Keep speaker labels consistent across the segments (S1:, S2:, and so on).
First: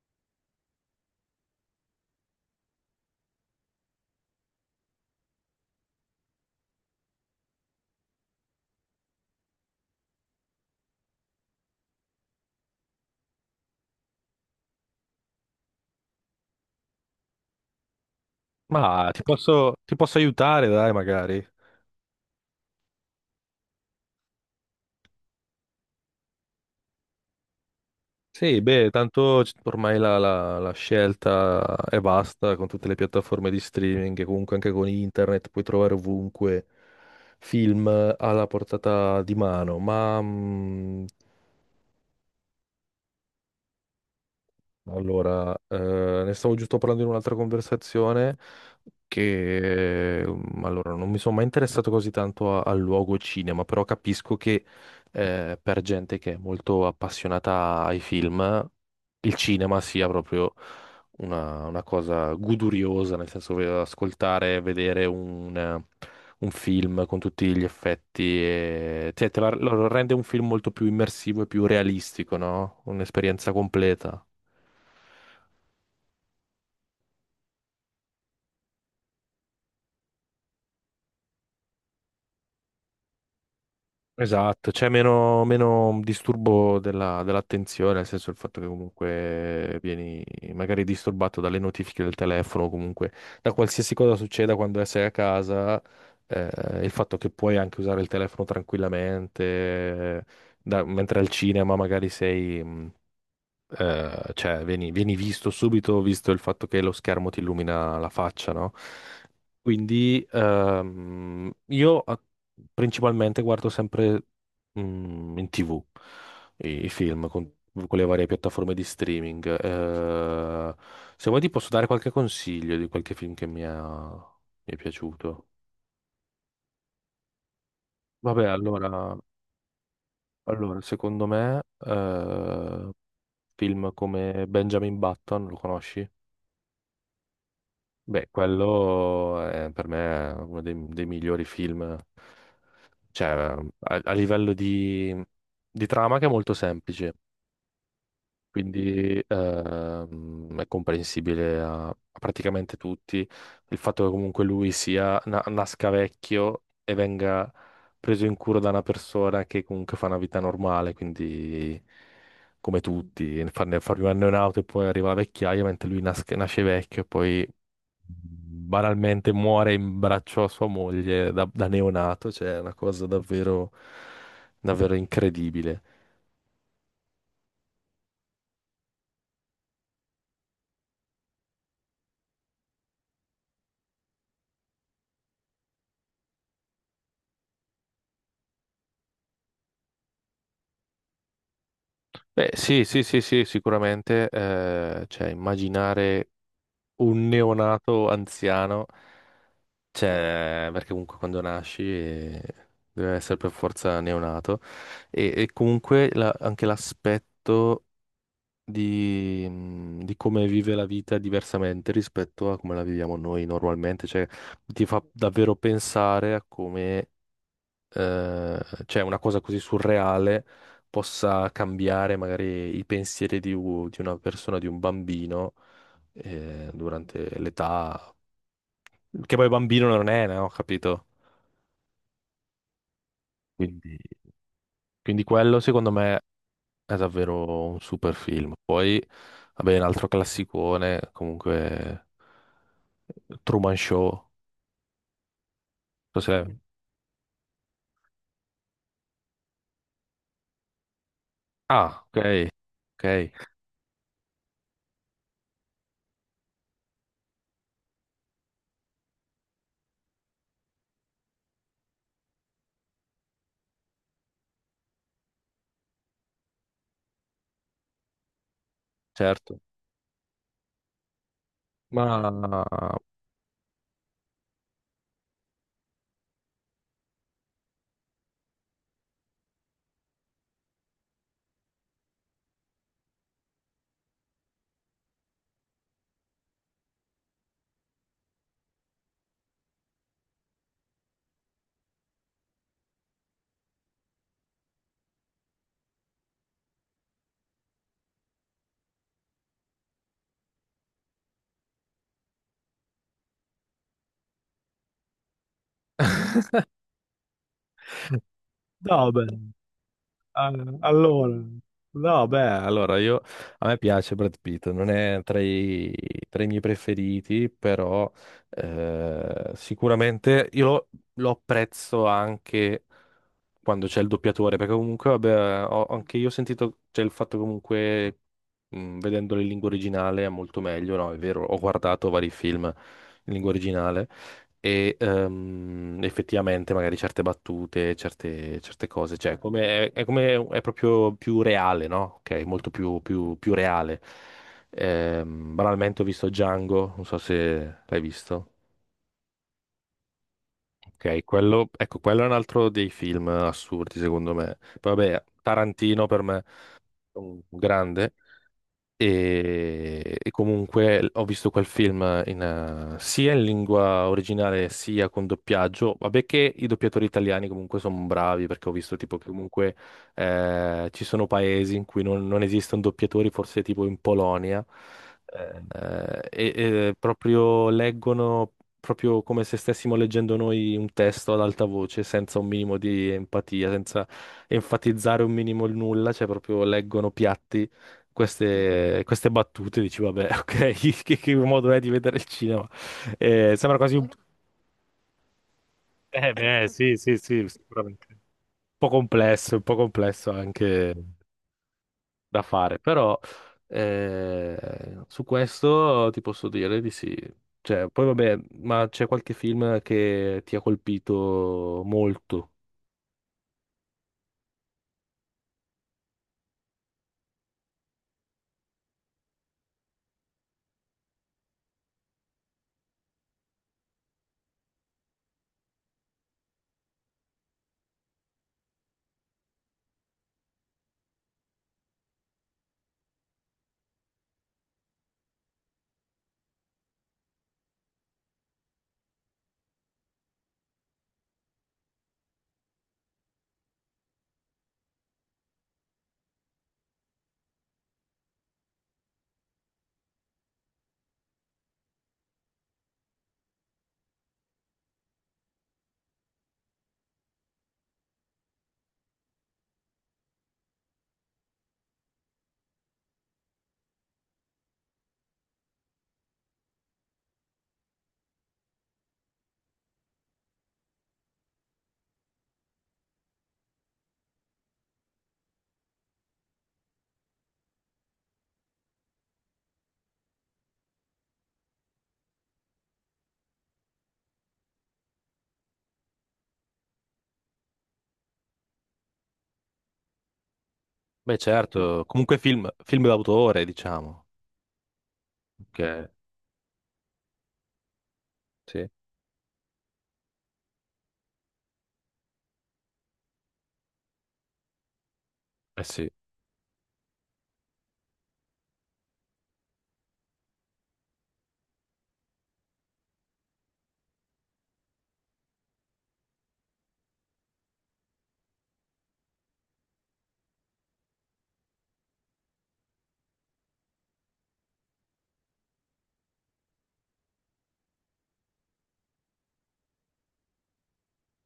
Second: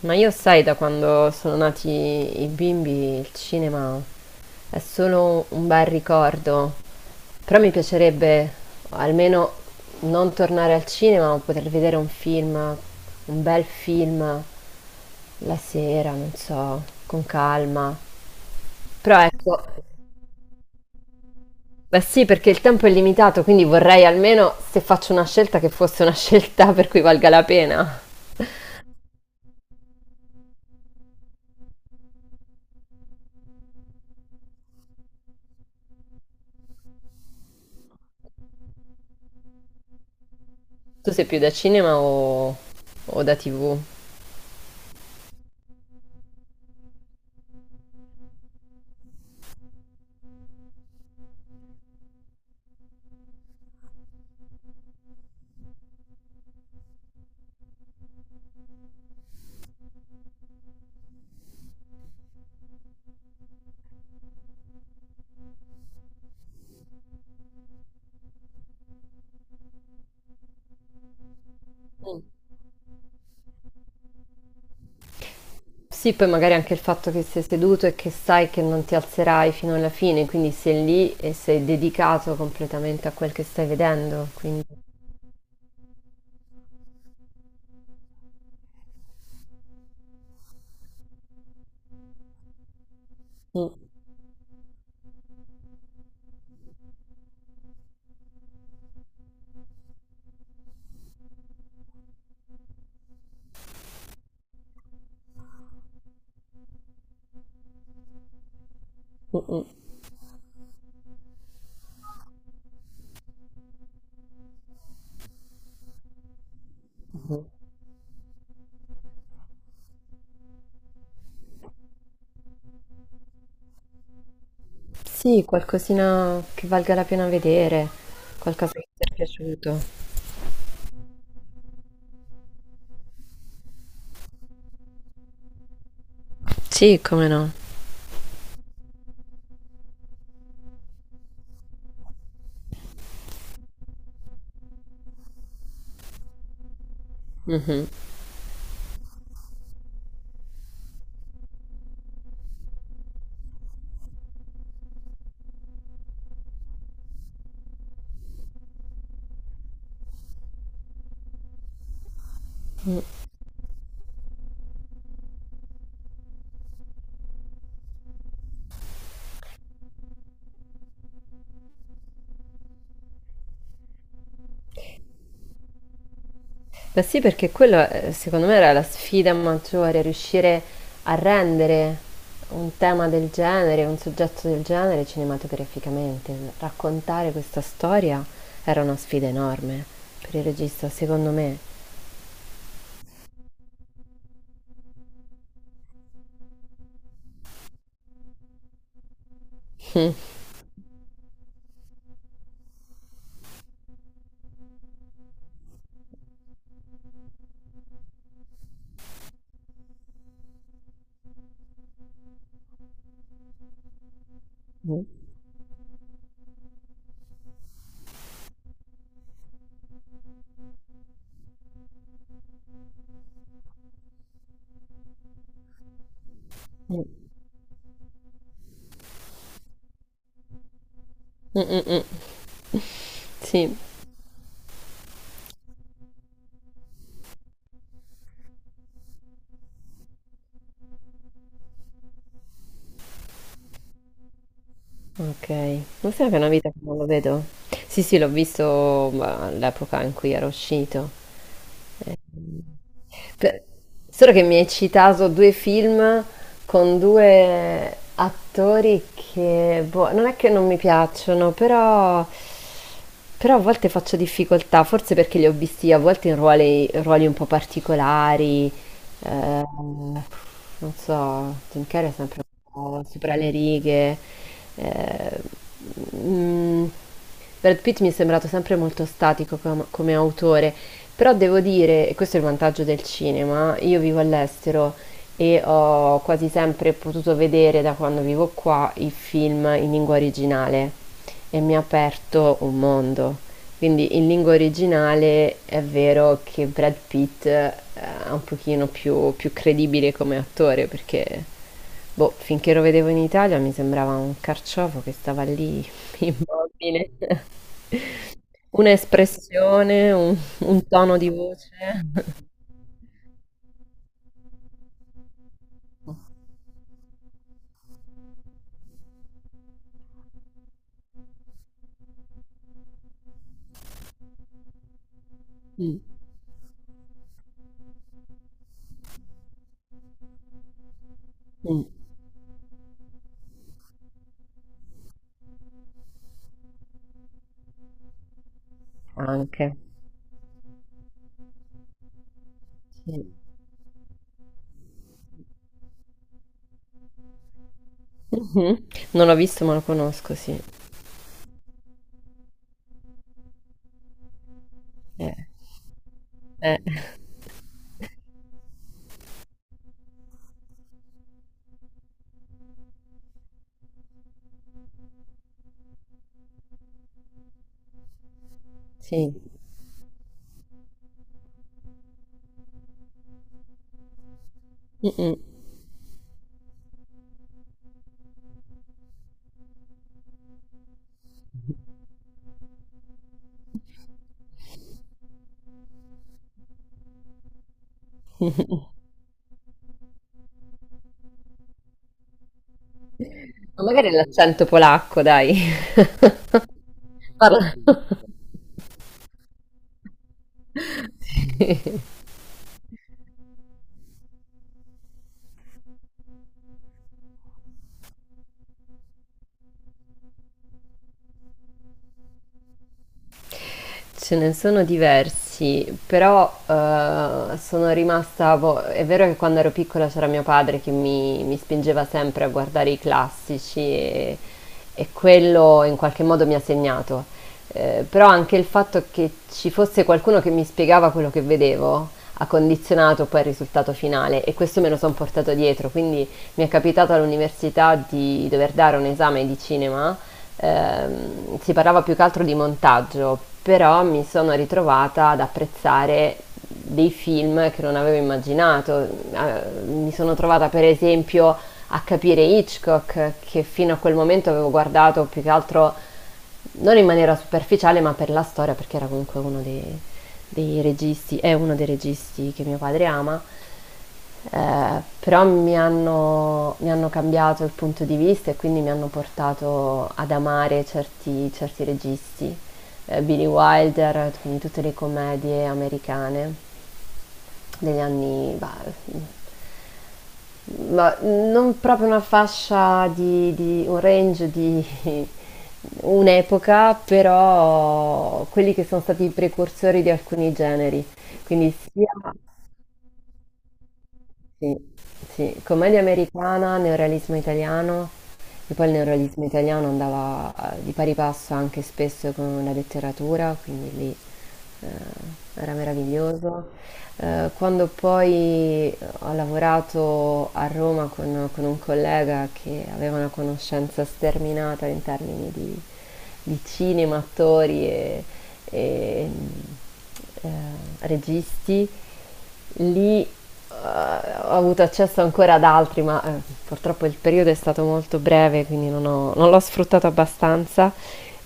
S1: Ma io sai, da quando sono nati i bimbi, il cinema è solo un bel ricordo. Però mi piacerebbe almeno non tornare al cinema, ma poter vedere un film, un bel film la sera, non so, con calma.
S2: Ma
S1: Però
S2: ti
S1: ecco,
S2: posso, ti posso aiutare, dai, magari.
S1: beh sì, perché il tempo è limitato, quindi vorrei almeno se faccio una scelta che fosse una scelta per cui valga la pena.
S2: Sì, beh, tanto ormai la scelta è vasta con tutte le piattaforme di streaming e comunque anche con internet puoi trovare ovunque film alla portata di mano. Ma mhmm.
S1: Tu sei più da cinema o da TV?
S2: Allora, eh, Ne stavo giusto parlando in un'altra conversazione che non mi sono mai interessato così tanto al luogo cinema, però capisco che per gente che è molto appassionata ai film, il cinema sia proprio una cosa goduriosa, nel senso ascoltare, vedere un film con tutti gli effetti, e, cioè, lo rende un film molto più immersivo e più realistico, no? Un'esperienza completa.
S1: Sì, poi magari anche il fatto che sei seduto e che sai che non ti alzerai fino alla fine, quindi sei lì e sei dedicato completamente a quel che stai vedendo, quindi
S2: Esatto, c'è meno disturbo dell'attenzione, nel senso il fatto che comunque vieni magari disturbato dalle notifiche del telefono, o comunque da
S1: mm,
S2: qualsiasi cosa succeda quando sei a casa, eh, il fatto che puoi anche usare il telefono tranquillamente, mentre al cinema magari sei, cioè vieni visto subito, visto il fatto che lo schermo ti illumina la faccia, no?
S1: mm, mm.
S2: Quindi principalmente guardo sempre in TV i film
S1: Mhm.
S2: con le varie piattaforme di streaming. Se vuoi ti posso dare qualche consiglio di qualche film che mi è
S1: Sì,
S2: piaciuto.
S1: qualcosina che valga la pena vedere,
S2: Vabbè,
S1: qualcosa
S2: allora,
S1: che ti è piaciuto.
S2: allora, secondo me, film come Benjamin Button, lo conosci?
S1: Sì, come no.
S2: Beh, quello è per me è uno dei migliori film, cioè a livello di trama che è molto semplice,
S1: Mhm.
S2: quindi è comprensibile a praticamente tutti. Il fatto che comunque lui sia, nasca vecchio e venga preso in cura da una persona che comunque fa una vita normale, quindi come tutti, farne un anno in auto e poi arriva la vecchiaia, mentre lui nasce vecchio e poi banalmente muore in braccio a sua moglie da neonato, cioè è una cosa davvero incredibile.
S1: Beh sì, perché quello secondo me era la sfida maggiore, riuscire a rendere un tema del genere, un soggetto del genere cinematograficamente. Raccontare questa storia era una sfida enorme per il regista, secondo me.
S2: Beh, sì, sicuramente, cioè, immaginare un neonato anziano, cioè, perché comunque quando nasci deve essere per forza neonato, e comunque anche l'aspetto di come vive la vita diversamente rispetto a come la viviamo noi normalmente, cioè ti fa
S1: Mm,
S2: davvero pensare a come eh, cioè una cosa così surreale possa cambiare magari i pensieri di una persona, di un bambino
S1: mm,
S2: durante l'età, che poi bambino non è, no? Capito?
S1: mm, mm. Sì,
S2: Quindi, quindi, quello secondo me è davvero un super film. Poi, vabbè, un altro classicone, comunque Truman Show.
S1: ok. Non so, che è
S2: Cos'è?
S1: una vita che non lo vedo. Sì, sì, l'ho visto ma, all'epoca in cui era uscito.
S2: Ah, ok, ok,
S1: Per- Solo che mi hai citato due film con due attori che, boh, non è che non mi piacciono, però, però a volte faccio difficoltà, forse perché li ho visti a volte in ruoli, ruoli un po' particolari,
S2: certo.
S1: eh, non so, Jim
S2: Ma
S1: Carrey è sempre oh, sopra le righe. eh, mm, Brad Pitt mi è sembrato sempre molto statico come autore, però devo dire, e questo è il vantaggio del cinema, io vivo all'estero e ho quasi sempre potuto vedere da quando vivo qua i film in lingua originale e mi ha aperto un mondo. Quindi in lingua originale è vero che Brad Pitt è un pochino più, più credibile come attore perché, boh, finché lo vedevo in Italia mi sembrava un carciofo che stava lì immobile.
S2: no, beh,
S1: Un'espressione, un tono di
S2: allora,
S1: voce.
S2: no, beh, allora io a me piace Brad Pitt, non è tra tra i miei preferiti, però sicuramente lo apprezzo anche quando c'è il doppiatore, perché comunque, vabbè,
S1: Mm,
S2: anche io ho sentito, c'è il fatto comunque, vedendolo in lingua originale è molto meglio, no? È vero, ho
S1: mm,
S2: guardato vari film in lingua originale e effettivamente magari certe battute, certe cose, cioè
S1: anche.
S2: come, è come, è proprio più reale, no? Ok, molto
S1: Sì.
S2: più reale. Banalmente ho visto Django, non so se l'hai visto.
S1: Mhm. Non l'ho visto ma lo conosco, sì.
S2: Ok, quello, ecco, quello è un altro dei film assurdi, secondo me. Poi vabbè,
S1: Eh,
S2: Tarantino per me
S1: eh,
S2: è un grande. E comunque ho visto quel film sia in lingua originale sia con doppiaggio. Vabbè che i doppiatori italiani comunque sono bravi perché ho visto tipo che
S1: sì.
S2: comunque ci sono paesi in cui non esistono doppiatori, forse tipo in Polonia,
S1: Mm,
S2: eh, e proprio leggono proprio come se stessimo leggendo noi un testo ad alta voce, senza un minimo di empatia, senza enfatizzare un minimo il nulla, cioè proprio leggono piatti
S1: mm.
S2: queste battute, dici, vabbè, ok, che modo è di vedere il cinema? Sembra
S1: Ma
S2: quasi un...
S1: magari è l'accento polacco, dai.
S2: Beh, sì,
S1: Parla.
S2: sicuramente. Un po' complesso anche
S1: Sì.
S2: da fare, però su questo ti posso dire di sì. Cioè, poi vabbè, ma c'è qualche film che ti ha colpito molto?
S1: Ce ne sono diversi, però sono rimasta... boh, è vero che quando ero piccola c'era mio padre che mi spingeva sempre a guardare i classici e quello in qualche modo mi ha segnato. Però anche il fatto che ci fosse qualcuno che mi spiegava quello che vedevo ha condizionato poi il risultato finale e questo me lo sono portato dietro. Quindi mi è capitato all'università di dover dare un esame di cinema, si parlava più che altro di montaggio, però mi sono ritrovata ad apprezzare dei film che non avevo immaginato. Mi sono trovata per esempio a capire Hitchcock, che fino a quel momento avevo guardato più che altro non in maniera superficiale, ma per la storia, perché era comunque uno dei registi che mio padre ama, però mi hanno cambiato il punto di vista e quindi mi hanno portato ad amare certi certi registi, Billy Wilder, quindi tutte le commedie americane degli anni, bah, mhmm, ma non proprio una fascia di un range di un'epoca, però quelli che sono stati i precursori di alcuni generi.
S2: Beh,
S1: Quindi
S2: certo,
S1: sia
S2: comunque film d'autore, diciamo.
S1: sì, sì, commedia
S2: Ok,
S1: americana, neorealismo italiano, e poi
S2: sì.
S1: il neorealismo italiano andava di pari passo anche spesso con la letteratura, quindi lì, era
S2: Eh sì,
S1: meraviglioso. Quando poi ho lavorato a Roma con un collega che aveva una conoscenza sterminata in termini di cinema, attori e, eh, registi. Lì ho avuto accesso ancora ad altri, ma purtroppo il periodo è stato molto breve, quindi non l'ho sfruttato abbastanza.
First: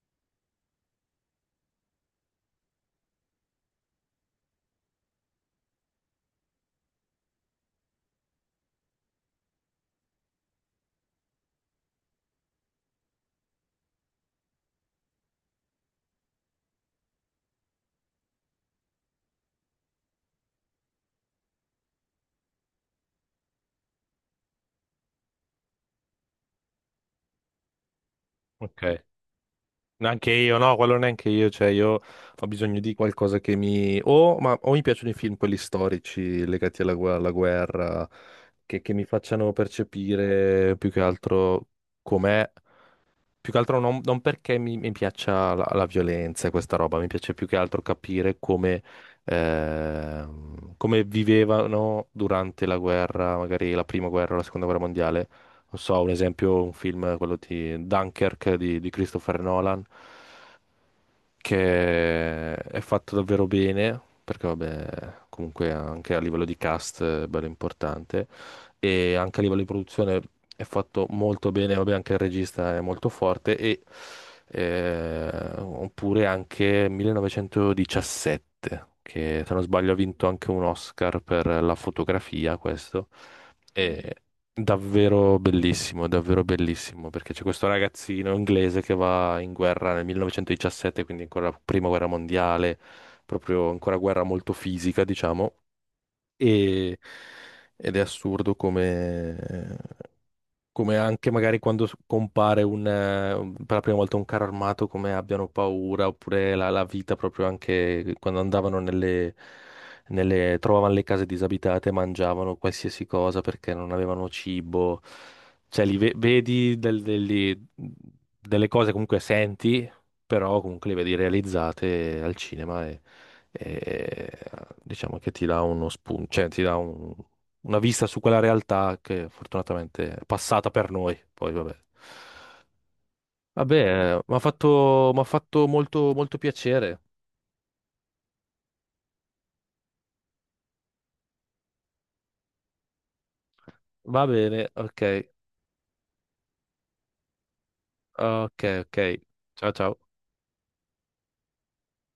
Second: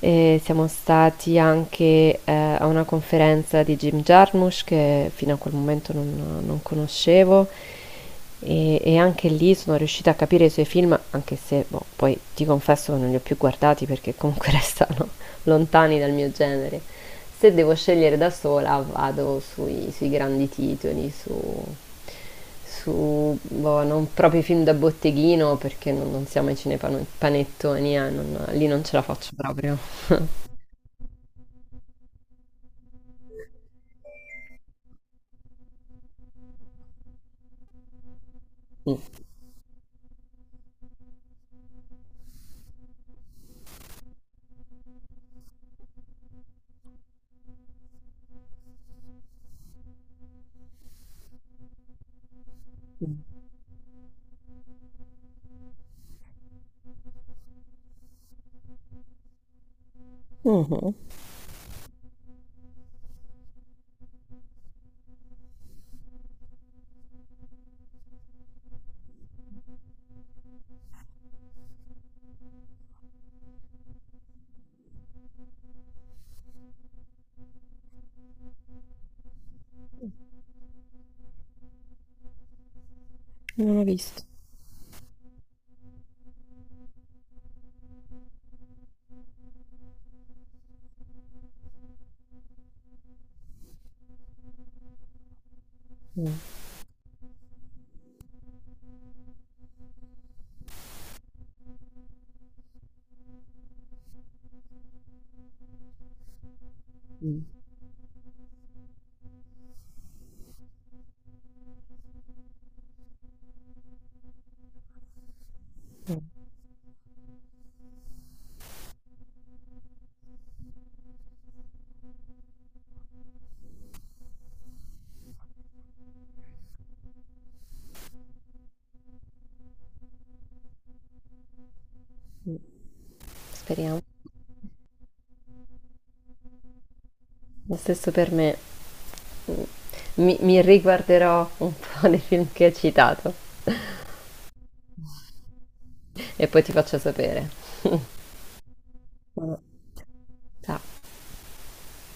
S1: E siamo stati anche, a una conferenza di Jim Jarmusch che fino a quel momento non conoscevo e anche lì sono riuscita a capire i suoi film, anche se, boh, poi ti confesso che non li ho più guardati perché comunque restano lontani dal mio genere. Se devo scegliere da sola vado sui grandi titoli, su boh, non proprio i film da botteghino perché non siamo ai cinepanon panettoni, non lì
S2: ok.
S1: non ce la faccio proprio.
S2: Neanche io, no, quello neanche io, cioè io ho bisogno di qualcosa che mi... O, ma, o mi piacciono i film, quelli storici legati alla, alla guerra, che
S1: Mm.
S2: mi facciano percepire più che altro com'è, più che altro non perché mi piaccia la violenza e questa roba, mi piace più che altro capire come, come vivevano durante la guerra, magari la prima guerra, o la seconda guerra mondiale. Non so, un esempio, un film, quello di Dunkirk di Christopher Nolan
S1: Mhm.
S2: che è fatto davvero bene, perché vabbè, comunque anche a livello di cast è bello importante, e anche a livello di produzione è fatto molto bene, vabbè, anche il regista è molto forte, e oppure anche 1917, che se non sbaglio ha vinto anche un Oscar per la fotografia, questo.
S1: Non ho
S2: E
S1: visto.
S2: davvero bellissimo, davvero bellissimo, perché c'è questo ragazzino inglese che va in guerra nel 1917, quindi ancora prima guerra mondiale, proprio ancora guerra molto fisica, diciamo,
S1: Mm.
S2: e- ed è assurdo come, come anche magari quando compare un, per la prima volta un carro armato, come abbiano paura, oppure la vita
S1: Mm,
S2: proprio anche quando andavano nelle, trovavano le case disabitate, mangiavano qualsiasi cosa perché non avevano cibo. Cioè,
S1: mm.
S2: vedi delle cose comunque senti, però comunque le vedi realizzate al cinema e, diciamo che ti dà uno spunto, cioè ti dà una vista su quella realtà che fortunatamente è passata per noi. Poi vabbè.
S1: Speriamo.
S2: Vabbè, m'ha fatto molto piacere.
S1: Lo stesso per me. Mm, mi riguarderò un po' dei film che hai citato
S2: Va bene,
S1: e poi ti faccio sapere.
S2: ok.
S1: Ma-
S2: Ciao ciao.
S1: Ciao.